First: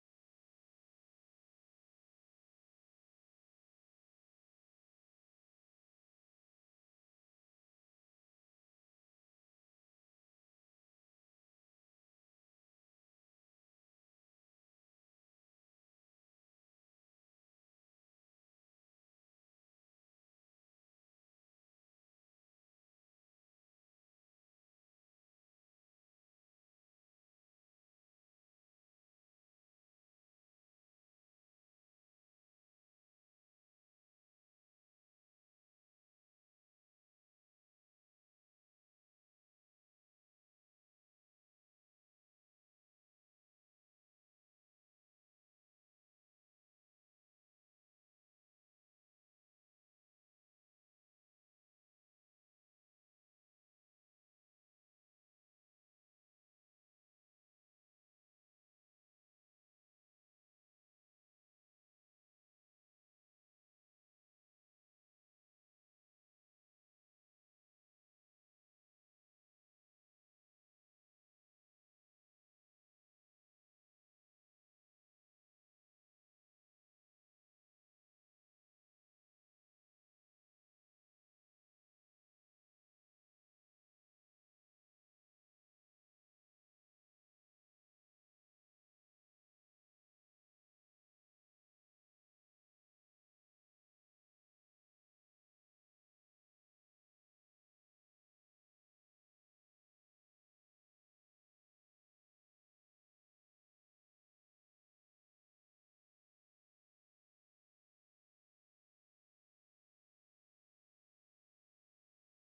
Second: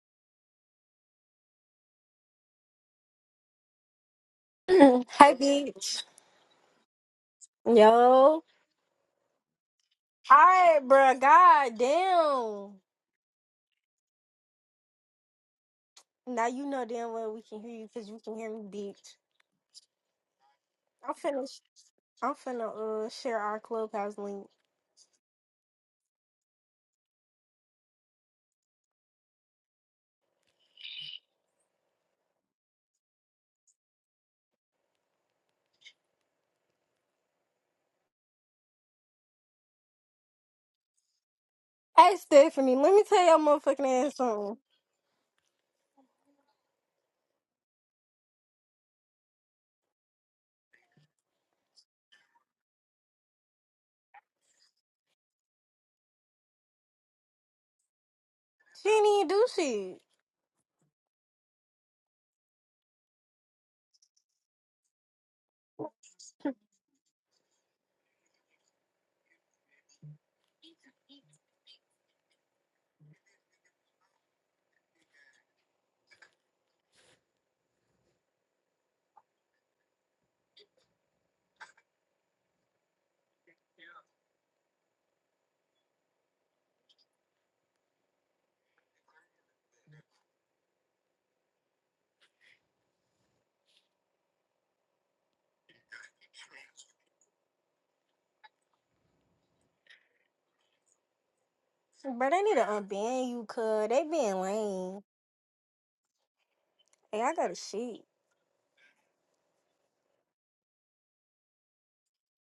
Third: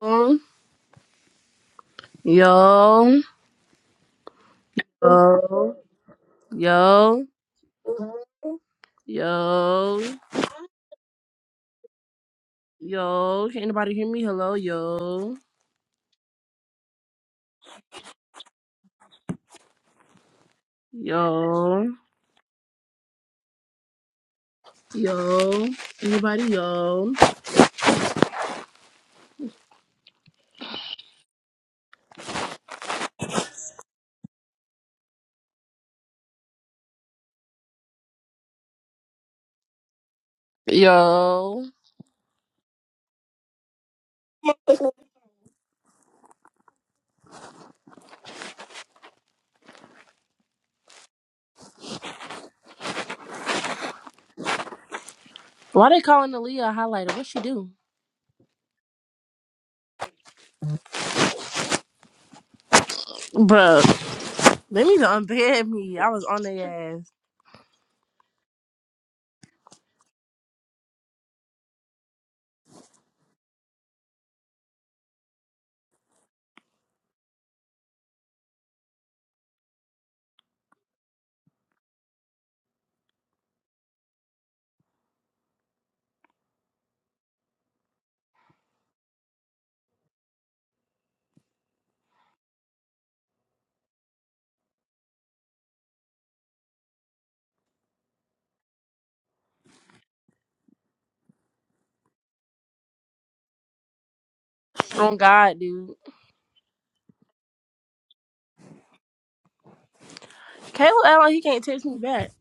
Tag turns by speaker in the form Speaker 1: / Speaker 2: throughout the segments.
Speaker 1: Yo, yo,
Speaker 2: Hey,
Speaker 1: yo,
Speaker 2: bitch.
Speaker 1: yo,
Speaker 2: Yo. All
Speaker 1: yo,
Speaker 2: right, bro. God damn.
Speaker 1: yo. Can anybody hear me? Hello, yo,
Speaker 2: Now you know damn well we can hear you because you can hear me, bitch. I'm finna,
Speaker 1: yo,
Speaker 2: I'm finna uh, share our clubhouse link.
Speaker 1: yo. Anybody, yo, yo.
Speaker 2: Hey, Stephanie, let me tell your motherfucking ass something.
Speaker 1: Why they calling Aaliyah a highlighter? What she do?
Speaker 2: She didn't even do shit.
Speaker 1: bro? they need to unban me. I was on their ass.
Speaker 2: Bro, they need to unban you, cuz. They being lame.
Speaker 1: On God, dude.
Speaker 2: Hey, I gotta shit.
Speaker 1: Caleb, act like he can't text me back.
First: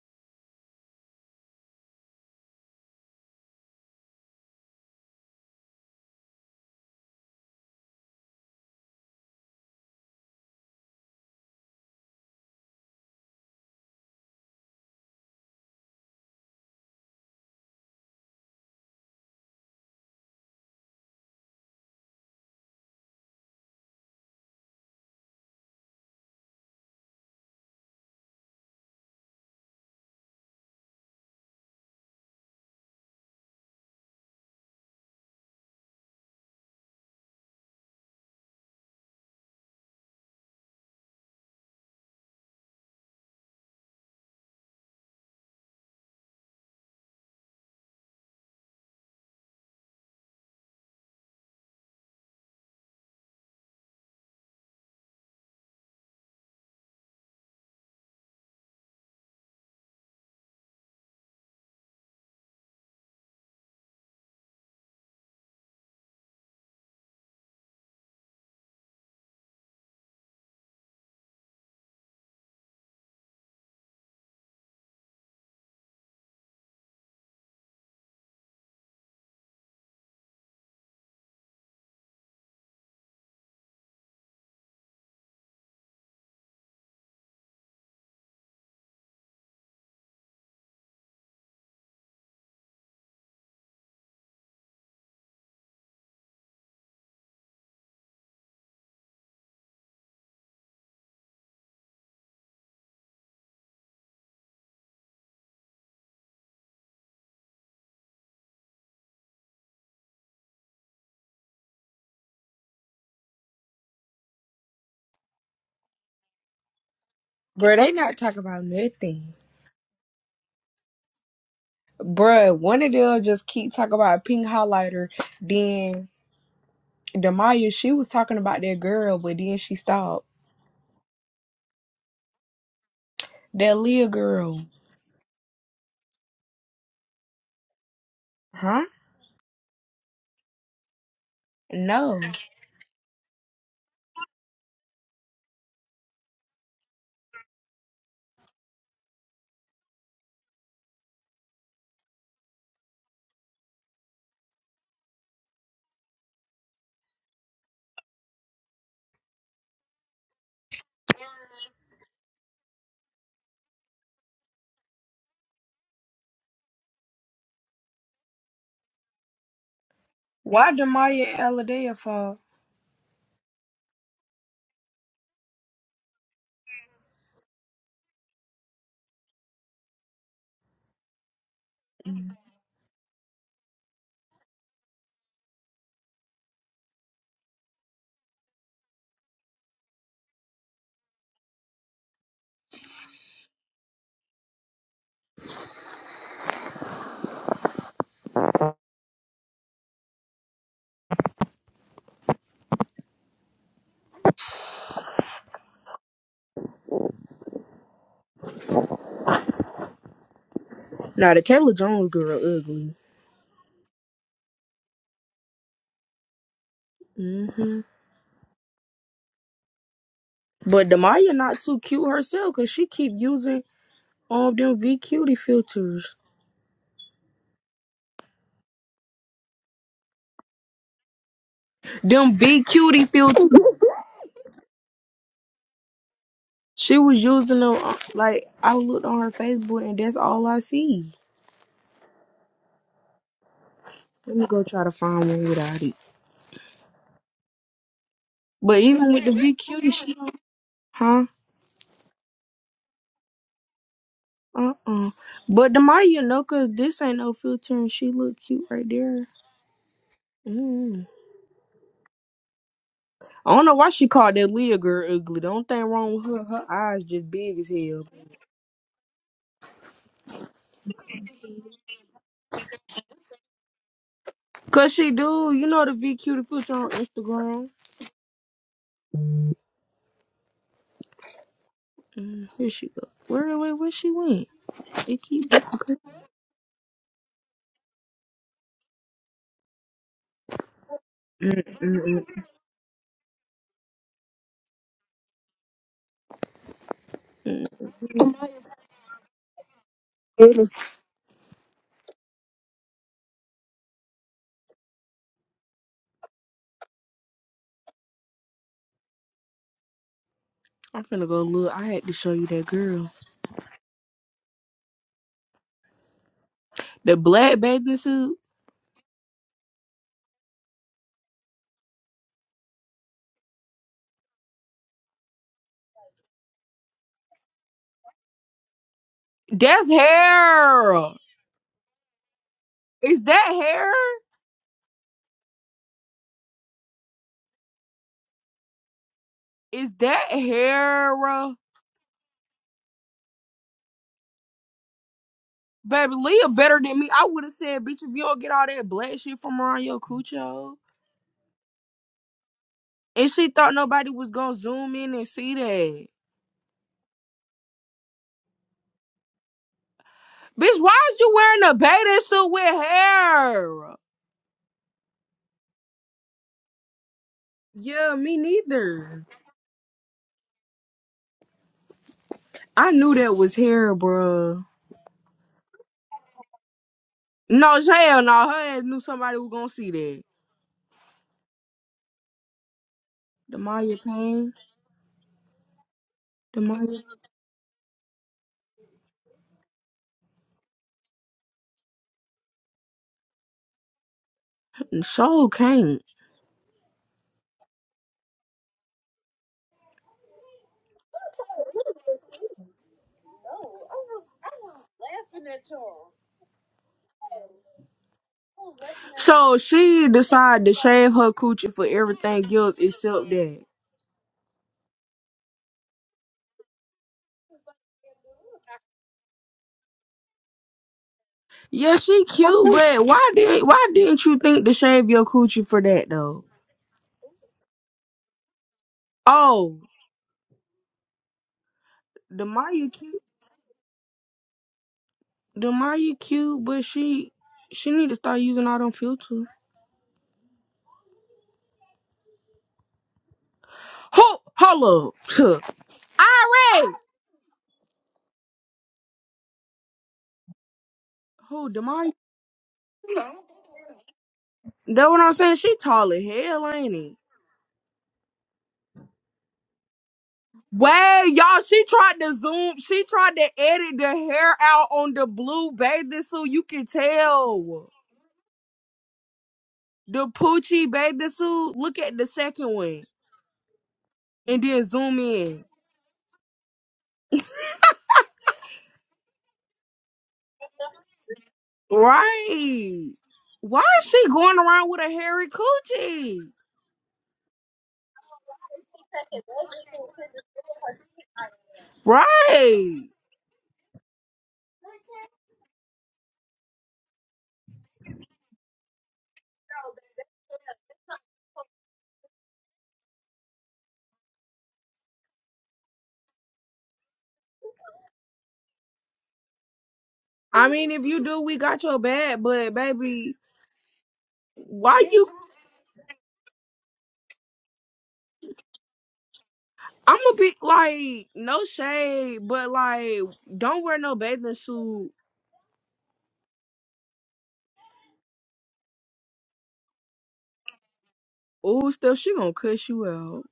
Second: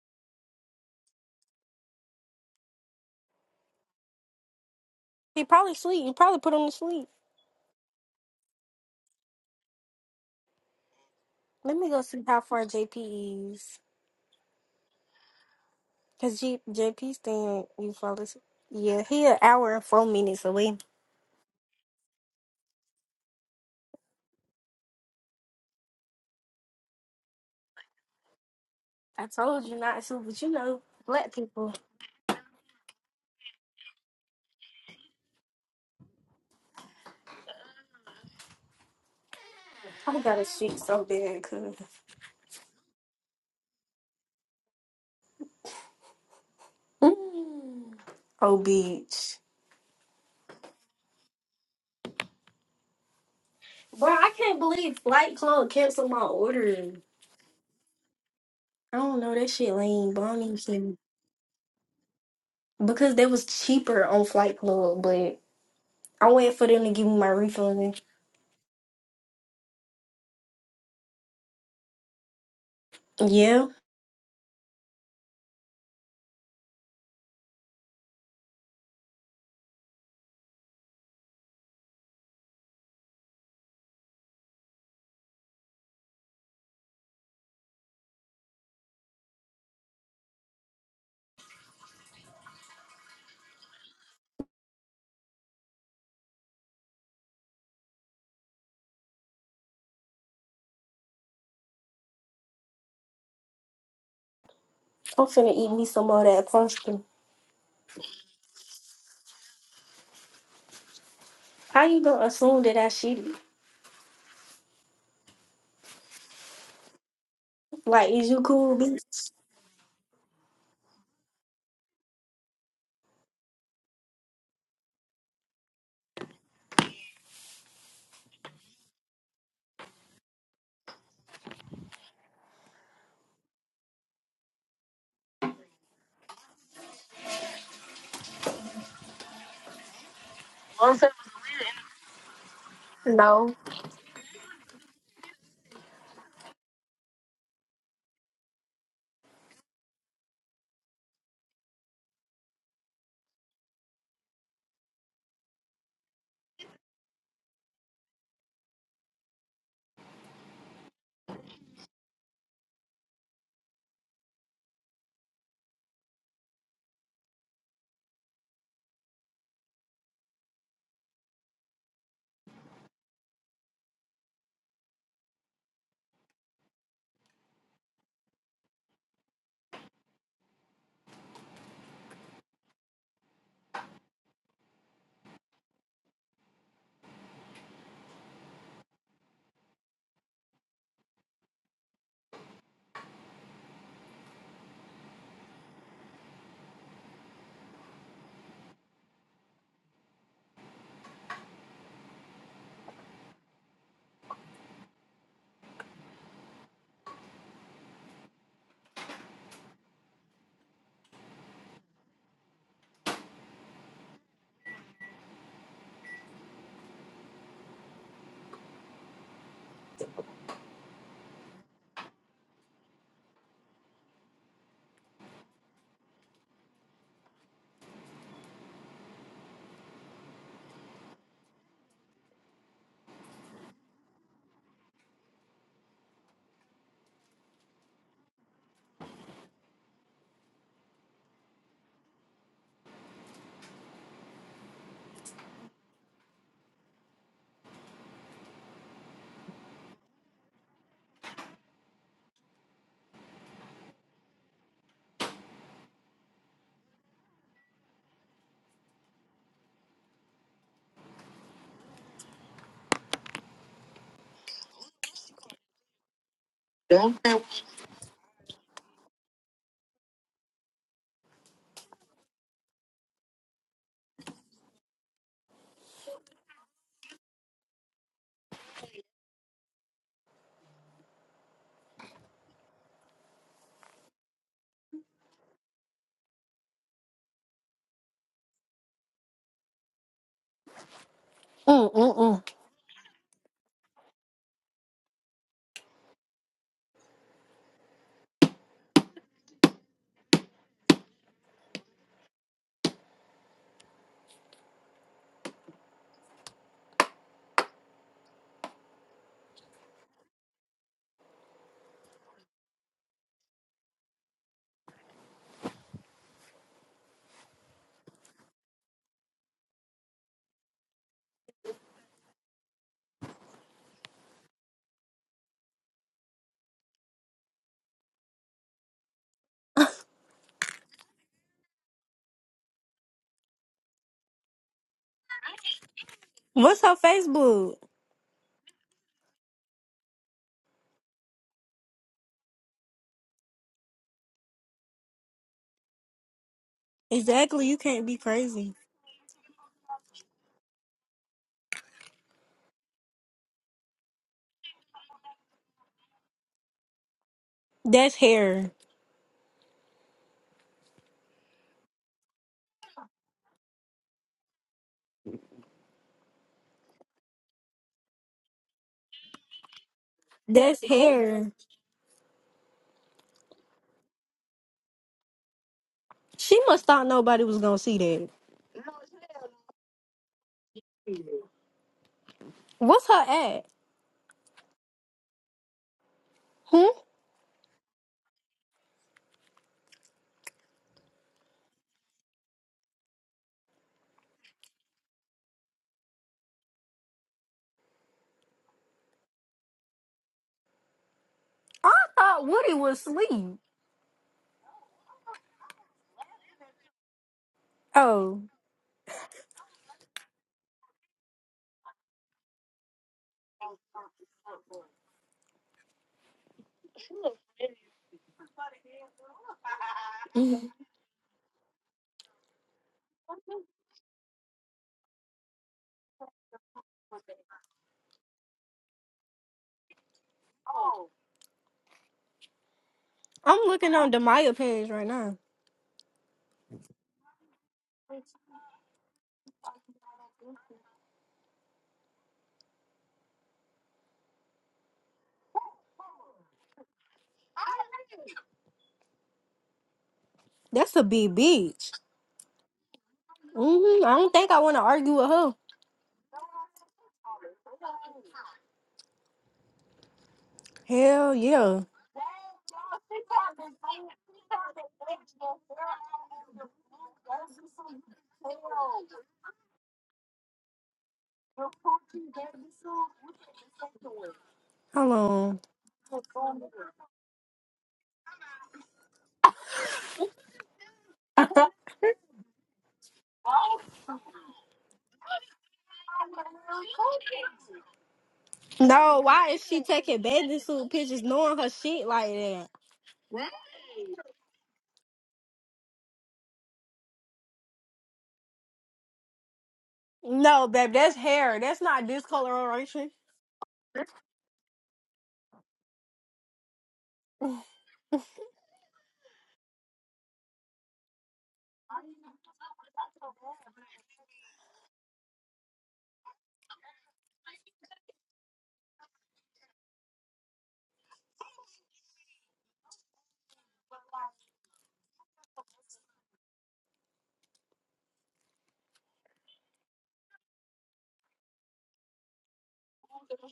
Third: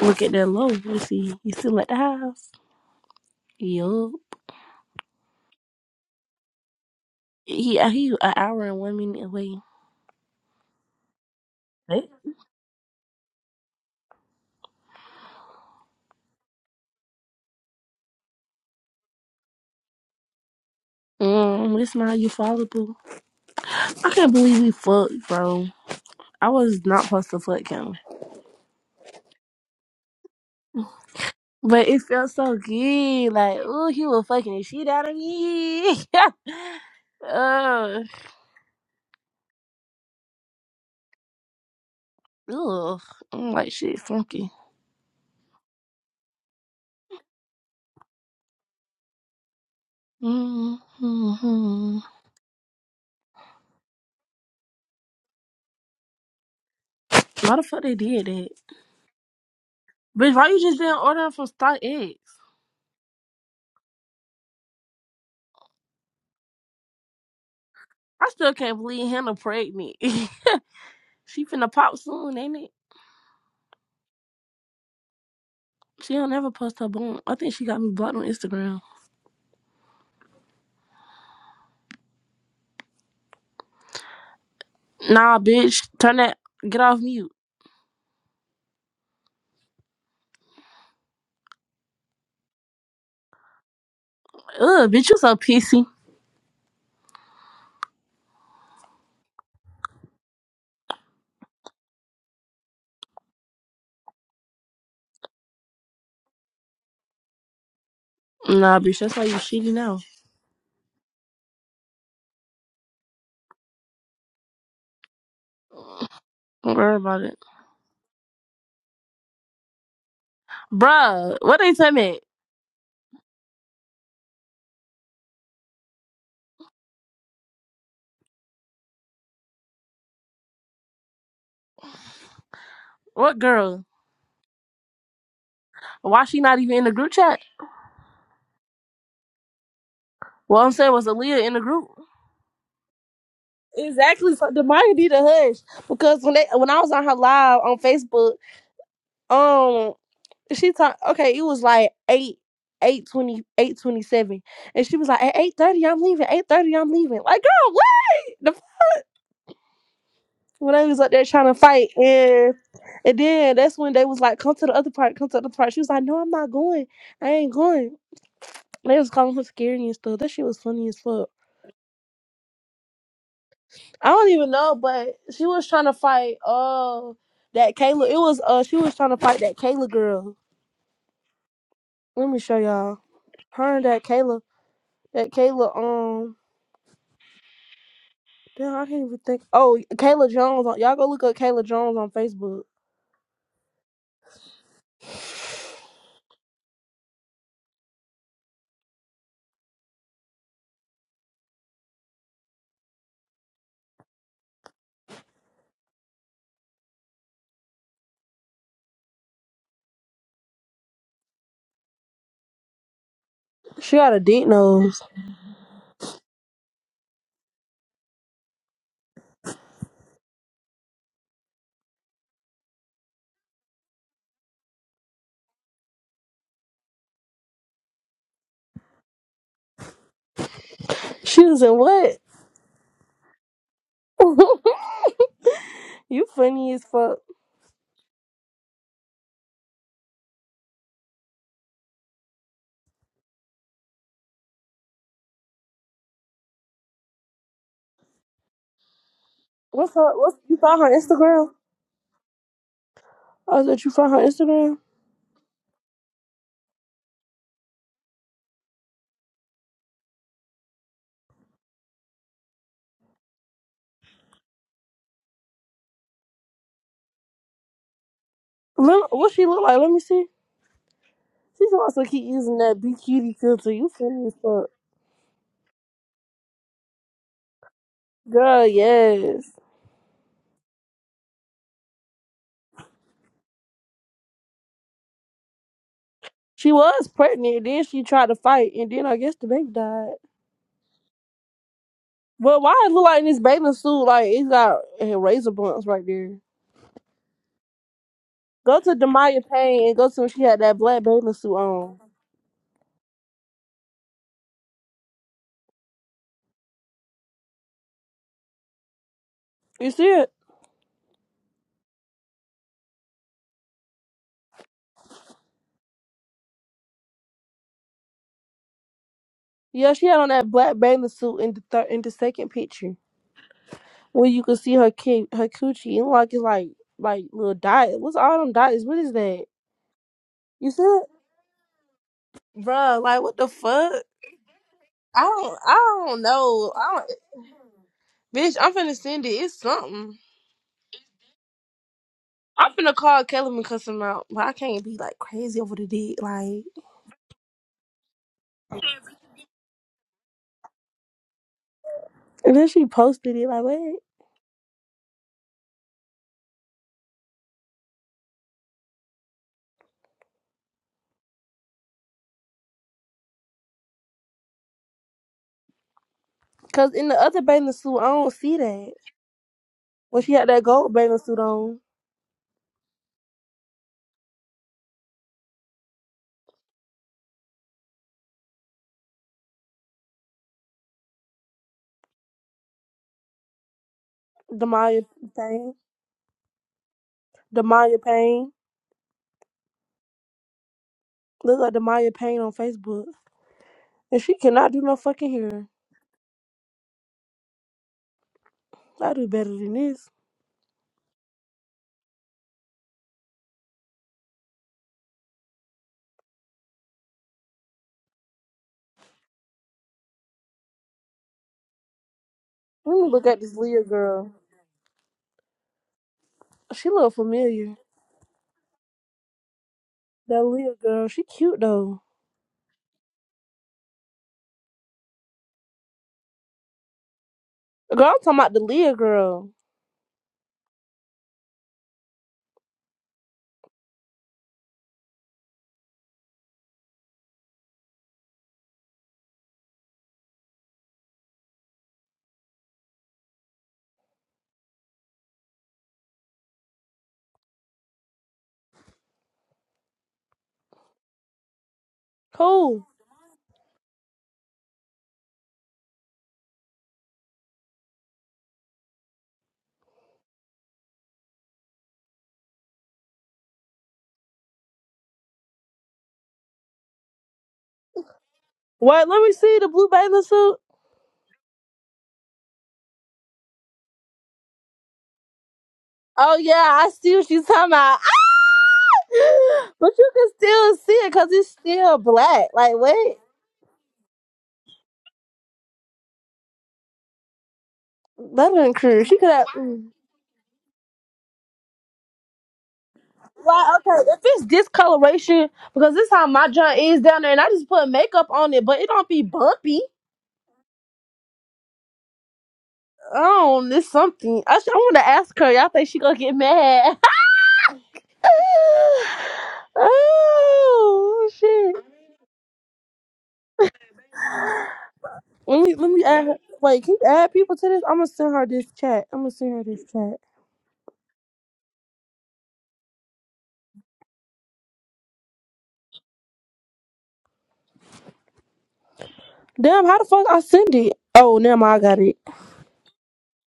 Speaker 1: Look at that low. Let's see. He's still at the house. Yo.
Speaker 2: He probably sleep. You probably put him to sleep.
Speaker 1: He, he an hour and one minute away.
Speaker 2: Let me
Speaker 1: They
Speaker 2: go see how far JP is. Because G- JP stand, you fall asleep. Yeah, he an hour and four minutes away.
Speaker 1: Um, this not you fallible. I can't believe we fucked, bro. I was not supposed to fuck him.
Speaker 2: I told you not to, but you know, black people.
Speaker 1: But it felt so good. Like, ooh, he was fucking the shit out of me. Ugh.
Speaker 2: I got a shit so bad, cuz.
Speaker 1: Ugh. I'm like, shit, funky.
Speaker 2: Mm. Oh, bitch.
Speaker 1: Mm-hmm.
Speaker 2: Bro, I can't believe Flight Club canceled my order.
Speaker 1: Why the fuck they did that?
Speaker 2: I don't know, that shit lame, but I
Speaker 1: Bitch,
Speaker 2: don't
Speaker 1: why
Speaker 2: even
Speaker 1: you just didn't
Speaker 2: care.
Speaker 1: order from Stock I
Speaker 2: Because they was cheaper on Flight Club, but I waited for them to give me my refund.
Speaker 1: still can't believe Hannah pregnant. she finna pop soon, ain't it?
Speaker 2: Yeah,
Speaker 1: She don't ever post her bone. I think she got me blocked on Instagram. Nah, bitch. Turn that. Get off mute. Ugh, bitch, you so pissy.
Speaker 2: I'm finna eat me some of that pumpkin.
Speaker 1: Nah, bitch, that's why you shitty now.
Speaker 2: How you gonna assume that I cheated?
Speaker 1: Don't worry about it.
Speaker 3: Bro, they
Speaker 2: Like,
Speaker 3: not
Speaker 2: is
Speaker 3: talking
Speaker 2: you
Speaker 3: about
Speaker 2: cool, bitch?
Speaker 3: nothing.
Speaker 1: Bruh, what they tell me?
Speaker 3: Bruh, one of them just keep talking about pink highlighter. Then Damaya, she was talking about that girl, but then she stopped.
Speaker 1: What
Speaker 3: That
Speaker 1: girl?
Speaker 3: Leah girl.
Speaker 1: Why she not even in the group chat?
Speaker 3: Huh?
Speaker 1: What I'm saying was Aaliyah in the group.
Speaker 3: No.
Speaker 2: No.
Speaker 1: Exactly. So Demaya need a hush because when they when I was on her live on Facebook, um, she talked. Okay, it was like eight. eight twenty seven, and she was like at 830 i'm leaving 830 i'm leaving like girl what when they was up there trying to fight and and then that's when they was like, Come to the other part, come to the other part. She was like, No, I'm not going. I ain't going. They was calling her scary and stuff. That shit was
Speaker 3: Why
Speaker 1: funny as
Speaker 3: Damaya
Speaker 1: fuck.
Speaker 3: and Aladea for?
Speaker 1: I don't even know, but she was trying to fight uh that Kayla. It was uh she was trying to fight that Kayla girl. Let me show y'all. Her and that Kayla that Kayla um damn I can't even think oh Kayla Jones on y'all go look up Kayla Jones on Facebook.
Speaker 3: Now the Kayla Jones girl ugly.
Speaker 1: She got a deep nose.
Speaker 3: hmm But Damaya not too cute herself because she keep using all them V cutie filters.
Speaker 1: She was in what?
Speaker 3: Them V cutie filters.
Speaker 1: You funny as
Speaker 3: She
Speaker 1: fuck.
Speaker 3: was using them uh, like I looked on her Facebook and that's all I see. Let me go try to find one without it. But even with the VQ,
Speaker 1: What's
Speaker 3: she,
Speaker 1: her? What's you found her
Speaker 3: huh?
Speaker 1: Instagram? I is that you found her
Speaker 3: Uh
Speaker 1: Instagram?
Speaker 3: uh But the Maya know, cause this ain't no filter, and she look cute right there. Mm. I don't know why she called that Leah girl ugly. The only thing wrong with her, her eyes just big as hell.
Speaker 1: Let, what she look like? Let me see. She's also keep using that be cutie filter. You funny as fuck,
Speaker 3: Cause she do, you know the VQ the filter on Instagram.
Speaker 1: girl. Yes,
Speaker 3: Mm, here she go. Where where where she went? It keep.
Speaker 1: she was pregnant. Then she tried to fight, and then I guess the baby died.
Speaker 3: Mm, mm,
Speaker 2: Mm-mm-mm.
Speaker 1: But why it look like this bathing suit? Like it got eh, razor blunts right there.
Speaker 3: mm,
Speaker 1: Go to Demaya Payne and go to when she had
Speaker 3: mm.
Speaker 1: that black bathing suit on. You see it?
Speaker 3: I'm finna go look. I had to show you that girl, the black bathing suit.
Speaker 1: Yeah, she had on that black bathing suit in the thir- in the second picture. Well, you can see her cake, her coochie, and like it's like like little diet. What's all them diets? What is that?
Speaker 3: That's
Speaker 1: You see it,
Speaker 3: hair.
Speaker 1: Bruh,
Speaker 3: Is
Speaker 1: Like what the
Speaker 3: that hair?
Speaker 1: fuck? I don't, I don't know.
Speaker 2: What's
Speaker 1: I
Speaker 2: her
Speaker 1: don't,
Speaker 2: Facebook?
Speaker 1: bitch. I'm finna send it. It's
Speaker 3: Is
Speaker 1: something.
Speaker 3: that hair? uh,
Speaker 1: I'm finna call Kelly and cuss him out, but I can't be like crazy over the
Speaker 3: Baby,
Speaker 1: dick.
Speaker 3: Leah better
Speaker 1: Like,
Speaker 3: than me. I would have
Speaker 2: Exactly, you
Speaker 3: said, bitch,
Speaker 2: can't
Speaker 3: if
Speaker 2: be
Speaker 3: you don't get all
Speaker 2: crazy.
Speaker 3: that black shit from around your cucho.
Speaker 1: and then she
Speaker 3: And
Speaker 1: posted it.
Speaker 3: she
Speaker 1: Like
Speaker 3: thought
Speaker 1: what?
Speaker 3: nobody was gonna zoom in and see that.
Speaker 2: That's hair.
Speaker 3: Bitch, why is you wearing a bathing suit with hair?
Speaker 1: Cause in the other bathing suit, I
Speaker 3: Yeah,
Speaker 1: don't
Speaker 3: me
Speaker 1: see that.
Speaker 3: neither.
Speaker 1: When she had that
Speaker 2: That's
Speaker 1: gold bathing suit
Speaker 2: hair.
Speaker 1: on,
Speaker 3: I knew that was hair, bruh.
Speaker 2: She must thought nobody was gonna
Speaker 3: No,
Speaker 2: see
Speaker 3: hell
Speaker 2: that.
Speaker 3: no. Her ass knew somebody was gonna see that.
Speaker 2: What's her at?
Speaker 3: Demaya Payne.
Speaker 1: Demaya Payne,
Speaker 2: Hmm?
Speaker 3: Demaya.
Speaker 1: Demaya Payne. Look up Demaya Payne on Facebook. And she cannot do no fucking
Speaker 3: So
Speaker 1: hair.
Speaker 3: Kane.
Speaker 1: I do better than this.
Speaker 2: I thought Woody was asleep. Oh,
Speaker 3: So she decided to shave her coochie for everything else
Speaker 1: Let me look
Speaker 3: except
Speaker 1: at this
Speaker 3: that.
Speaker 1: Leah girl. She look familiar. That
Speaker 2: Mhm.
Speaker 1: Leah girl, she cute
Speaker 3: Yeah,
Speaker 1: though.
Speaker 3: she cute, but why did why didn't you think to shave your coochie for that though?
Speaker 1: Girl, I'm talking about the Leah girl.
Speaker 3: Oh, the Maya cute,
Speaker 2: I'm looking on Demaya page right now.
Speaker 3: the Maya cute, but she she need to start using all them filters. Who? Hold up.
Speaker 2: That's a big
Speaker 3: Who?
Speaker 2: bitch.
Speaker 3: Demaya?
Speaker 1: Cool.
Speaker 2: hmm I don't think I want to
Speaker 3: That
Speaker 2: argue
Speaker 3: what
Speaker 2: with
Speaker 3: I'm saying.
Speaker 2: her.
Speaker 3: She tall as hell, ain't it? Wait,
Speaker 2: Hell
Speaker 3: y'all,
Speaker 2: yeah.
Speaker 3: she tried to zoom. She tried to edit the hair out on the blue bathing suit. You can tell.
Speaker 1: Wait, let me see the blue bathing
Speaker 3: The
Speaker 1: suit.
Speaker 3: Poochie bathing suit. Look at the second one and then
Speaker 2: Hold
Speaker 3: zoom
Speaker 2: on.
Speaker 3: in.
Speaker 1: Oh yeah, I see what she's talking about. I- but you can still see it because it's still black. Like
Speaker 3: Right.
Speaker 1: what?
Speaker 3: Why is she going around with a hairy coochie?
Speaker 1: That ain't cruise. She
Speaker 2: No,
Speaker 1: could have.
Speaker 2: why is she
Speaker 1: mm.
Speaker 2: taking bathing suit pictures knowing her shit like that?
Speaker 3: Right.
Speaker 1: Why? Okay, if it's discoloration, because this how my joint is down there, and I just put makeup on it, but it don't be bumpy.
Speaker 2: No, babe, that's hair. That's not discoloration.
Speaker 1: Oh, this something. I, sh- I want to ask her. Y'all think she gonna get mad?
Speaker 3: I mean, if you
Speaker 1: oh
Speaker 3: do, we
Speaker 1: shit!
Speaker 3: got your bag, but baby, why you?
Speaker 1: Let me let me add. Her. Wait, can you add people to this? I'm gonna send her this chat. I'm gonna send her this
Speaker 3: I'm
Speaker 1: chat.
Speaker 3: a bit like, no shade, but like, don't wear no bathing suit.
Speaker 1: Damn, how the fuck I send it? Oh, never mind. I
Speaker 3: Ooh,
Speaker 1: got it.
Speaker 3: stuff, she gonna cuss you out.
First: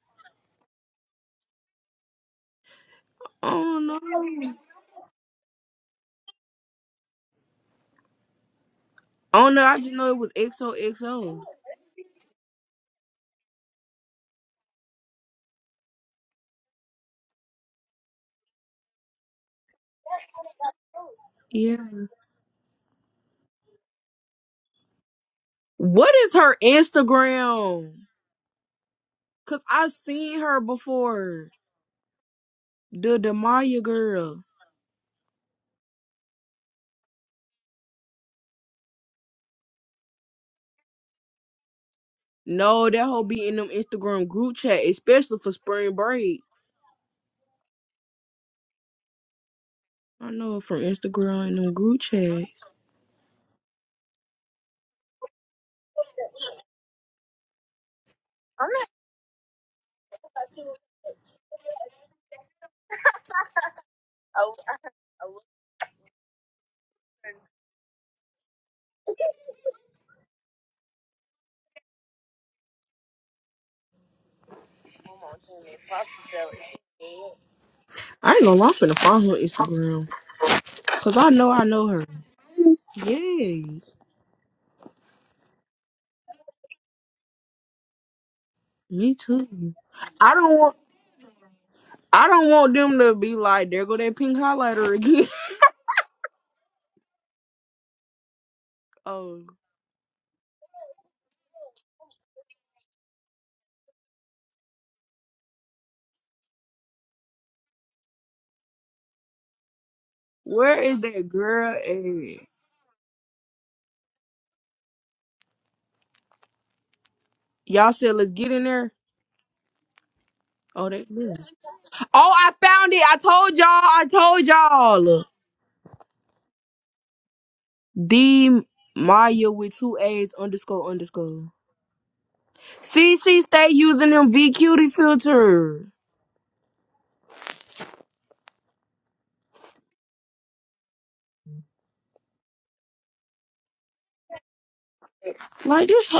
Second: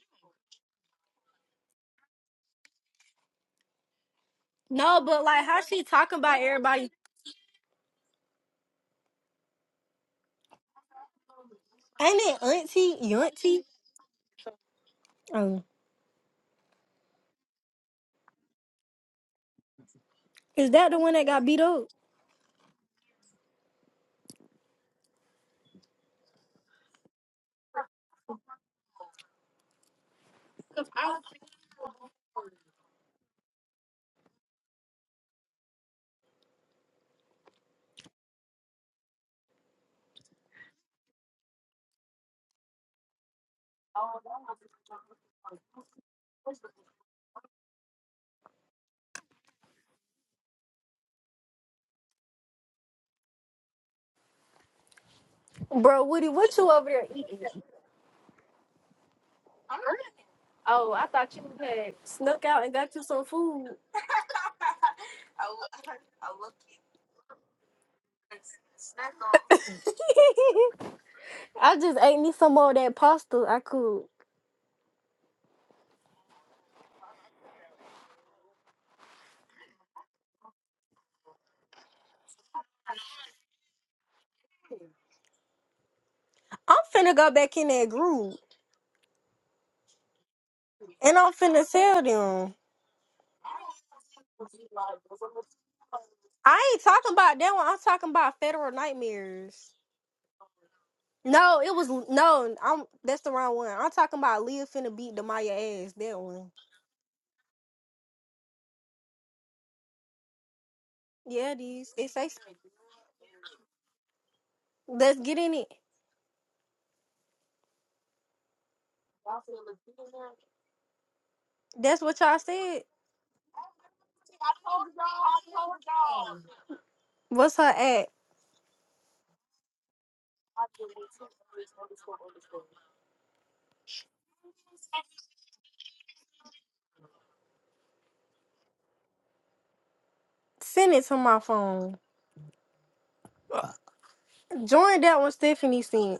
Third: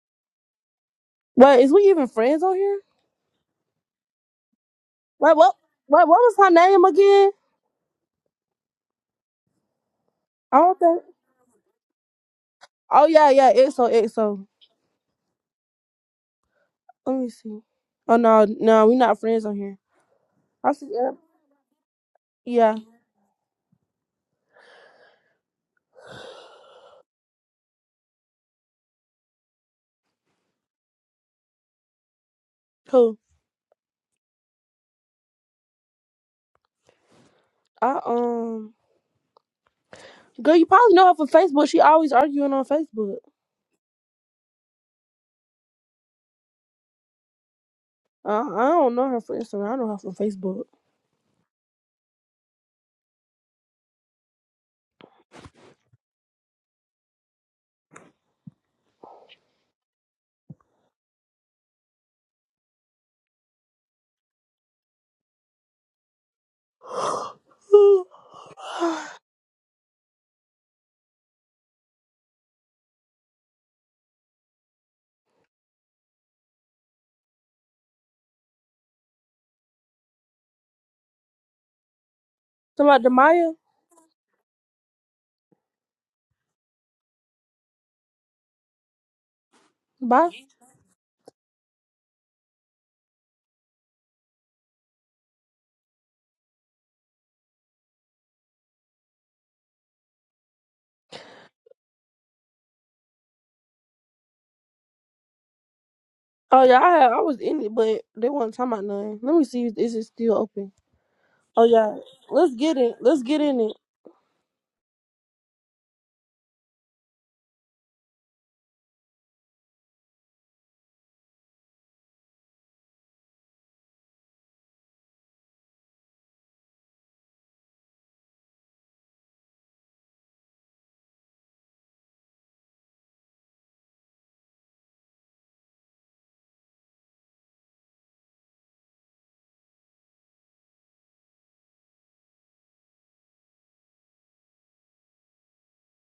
Speaker 1: Wait, is we even friends on here?
Speaker 3: I don't know.
Speaker 2: No, but
Speaker 1: Wait,
Speaker 2: like
Speaker 1: what?
Speaker 2: how she
Speaker 1: Wait, what
Speaker 2: talking
Speaker 1: was
Speaker 2: about
Speaker 1: her
Speaker 2: everybody
Speaker 1: name again?
Speaker 3: I don't know. I just know it was
Speaker 1: I don't think.
Speaker 3: XOXO.
Speaker 2: Ain't it Auntie
Speaker 1: Oh yeah, yeah.
Speaker 2: Yuntie?
Speaker 1: XO XO.
Speaker 2: Oh,
Speaker 1: Let me see. Oh no, no, we not friends on here.
Speaker 2: is
Speaker 1: I see.
Speaker 2: that the
Speaker 1: Yeah.
Speaker 2: one that got beat
Speaker 3: Yeah.
Speaker 2: up?
Speaker 1: Yeah.
Speaker 3: What is her Instagram? Cause I seen her before.
Speaker 1: Cool.
Speaker 3: The Demaya girl.
Speaker 1: I um. Girl, you probably know her from Facebook. She always arguing on
Speaker 3: No, that
Speaker 1: Facebook.
Speaker 3: hoe be in them Instagram group chat, especially for spring break.
Speaker 1: I, I don't know her from Instagram. I know her from
Speaker 3: I know her
Speaker 1: Facebook.
Speaker 3: from Instagram and them group chats.
Speaker 2: Bro, Woody, what you over there eating? Oh, I thought I Snuck out and got you some food. I just ate me some more of that pasta I could.
Speaker 3: I ain't gonna lie, I'm finna find her Instagram. Cause I know I know her.
Speaker 1: Somebody, Demaya,
Speaker 3: Yes.
Speaker 2: I'm finna go back in that group
Speaker 3: Me too.
Speaker 1: bye.
Speaker 3: I don't want
Speaker 2: and I'm finna tell
Speaker 3: I don't
Speaker 2: them.
Speaker 3: want them to be like, there go that pink highlighter again.
Speaker 2: I ain't talking about that one. I'm talking about Federal
Speaker 3: oh.
Speaker 2: Nightmares. No, it was no. I'm that's the wrong one. I'm talking about Leah finna beat Demaya ass. That one.
Speaker 1: Oh yeah, I had, I was in it, but they weren't talking about nothing. Let me see if this is still open.
Speaker 3: Where is that
Speaker 2: Yeah,
Speaker 1: Oh
Speaker 3: girl
Speaker 2: these.
Speaker 1: yeah,
Speaker 2: It is. It say.
Speaker 3: at?
Speaker 2: so.
Speaker 1: let's get it. Let's get in it.
Speaker 2: Let's get in it.
Speaker 3: Y'all said let's get in there. Oh, that girl.
Speaker 2: That's what
Speaker 3: Oh,
Speaker 2: y'all
Speaker 3: I
Speaker 2: said.
Speaker 3: found it. I told y'all. I told y'all.
Speaker 2: What's her at?
Speaker 3: D Maya with two A's underscore underscore. See, she stay using them V cutie filter.
Speaker 2: Send it to my phone. Join that one Stephanie
Speaker 3: Like
Speaker 2: sent.
Speaker 3: this.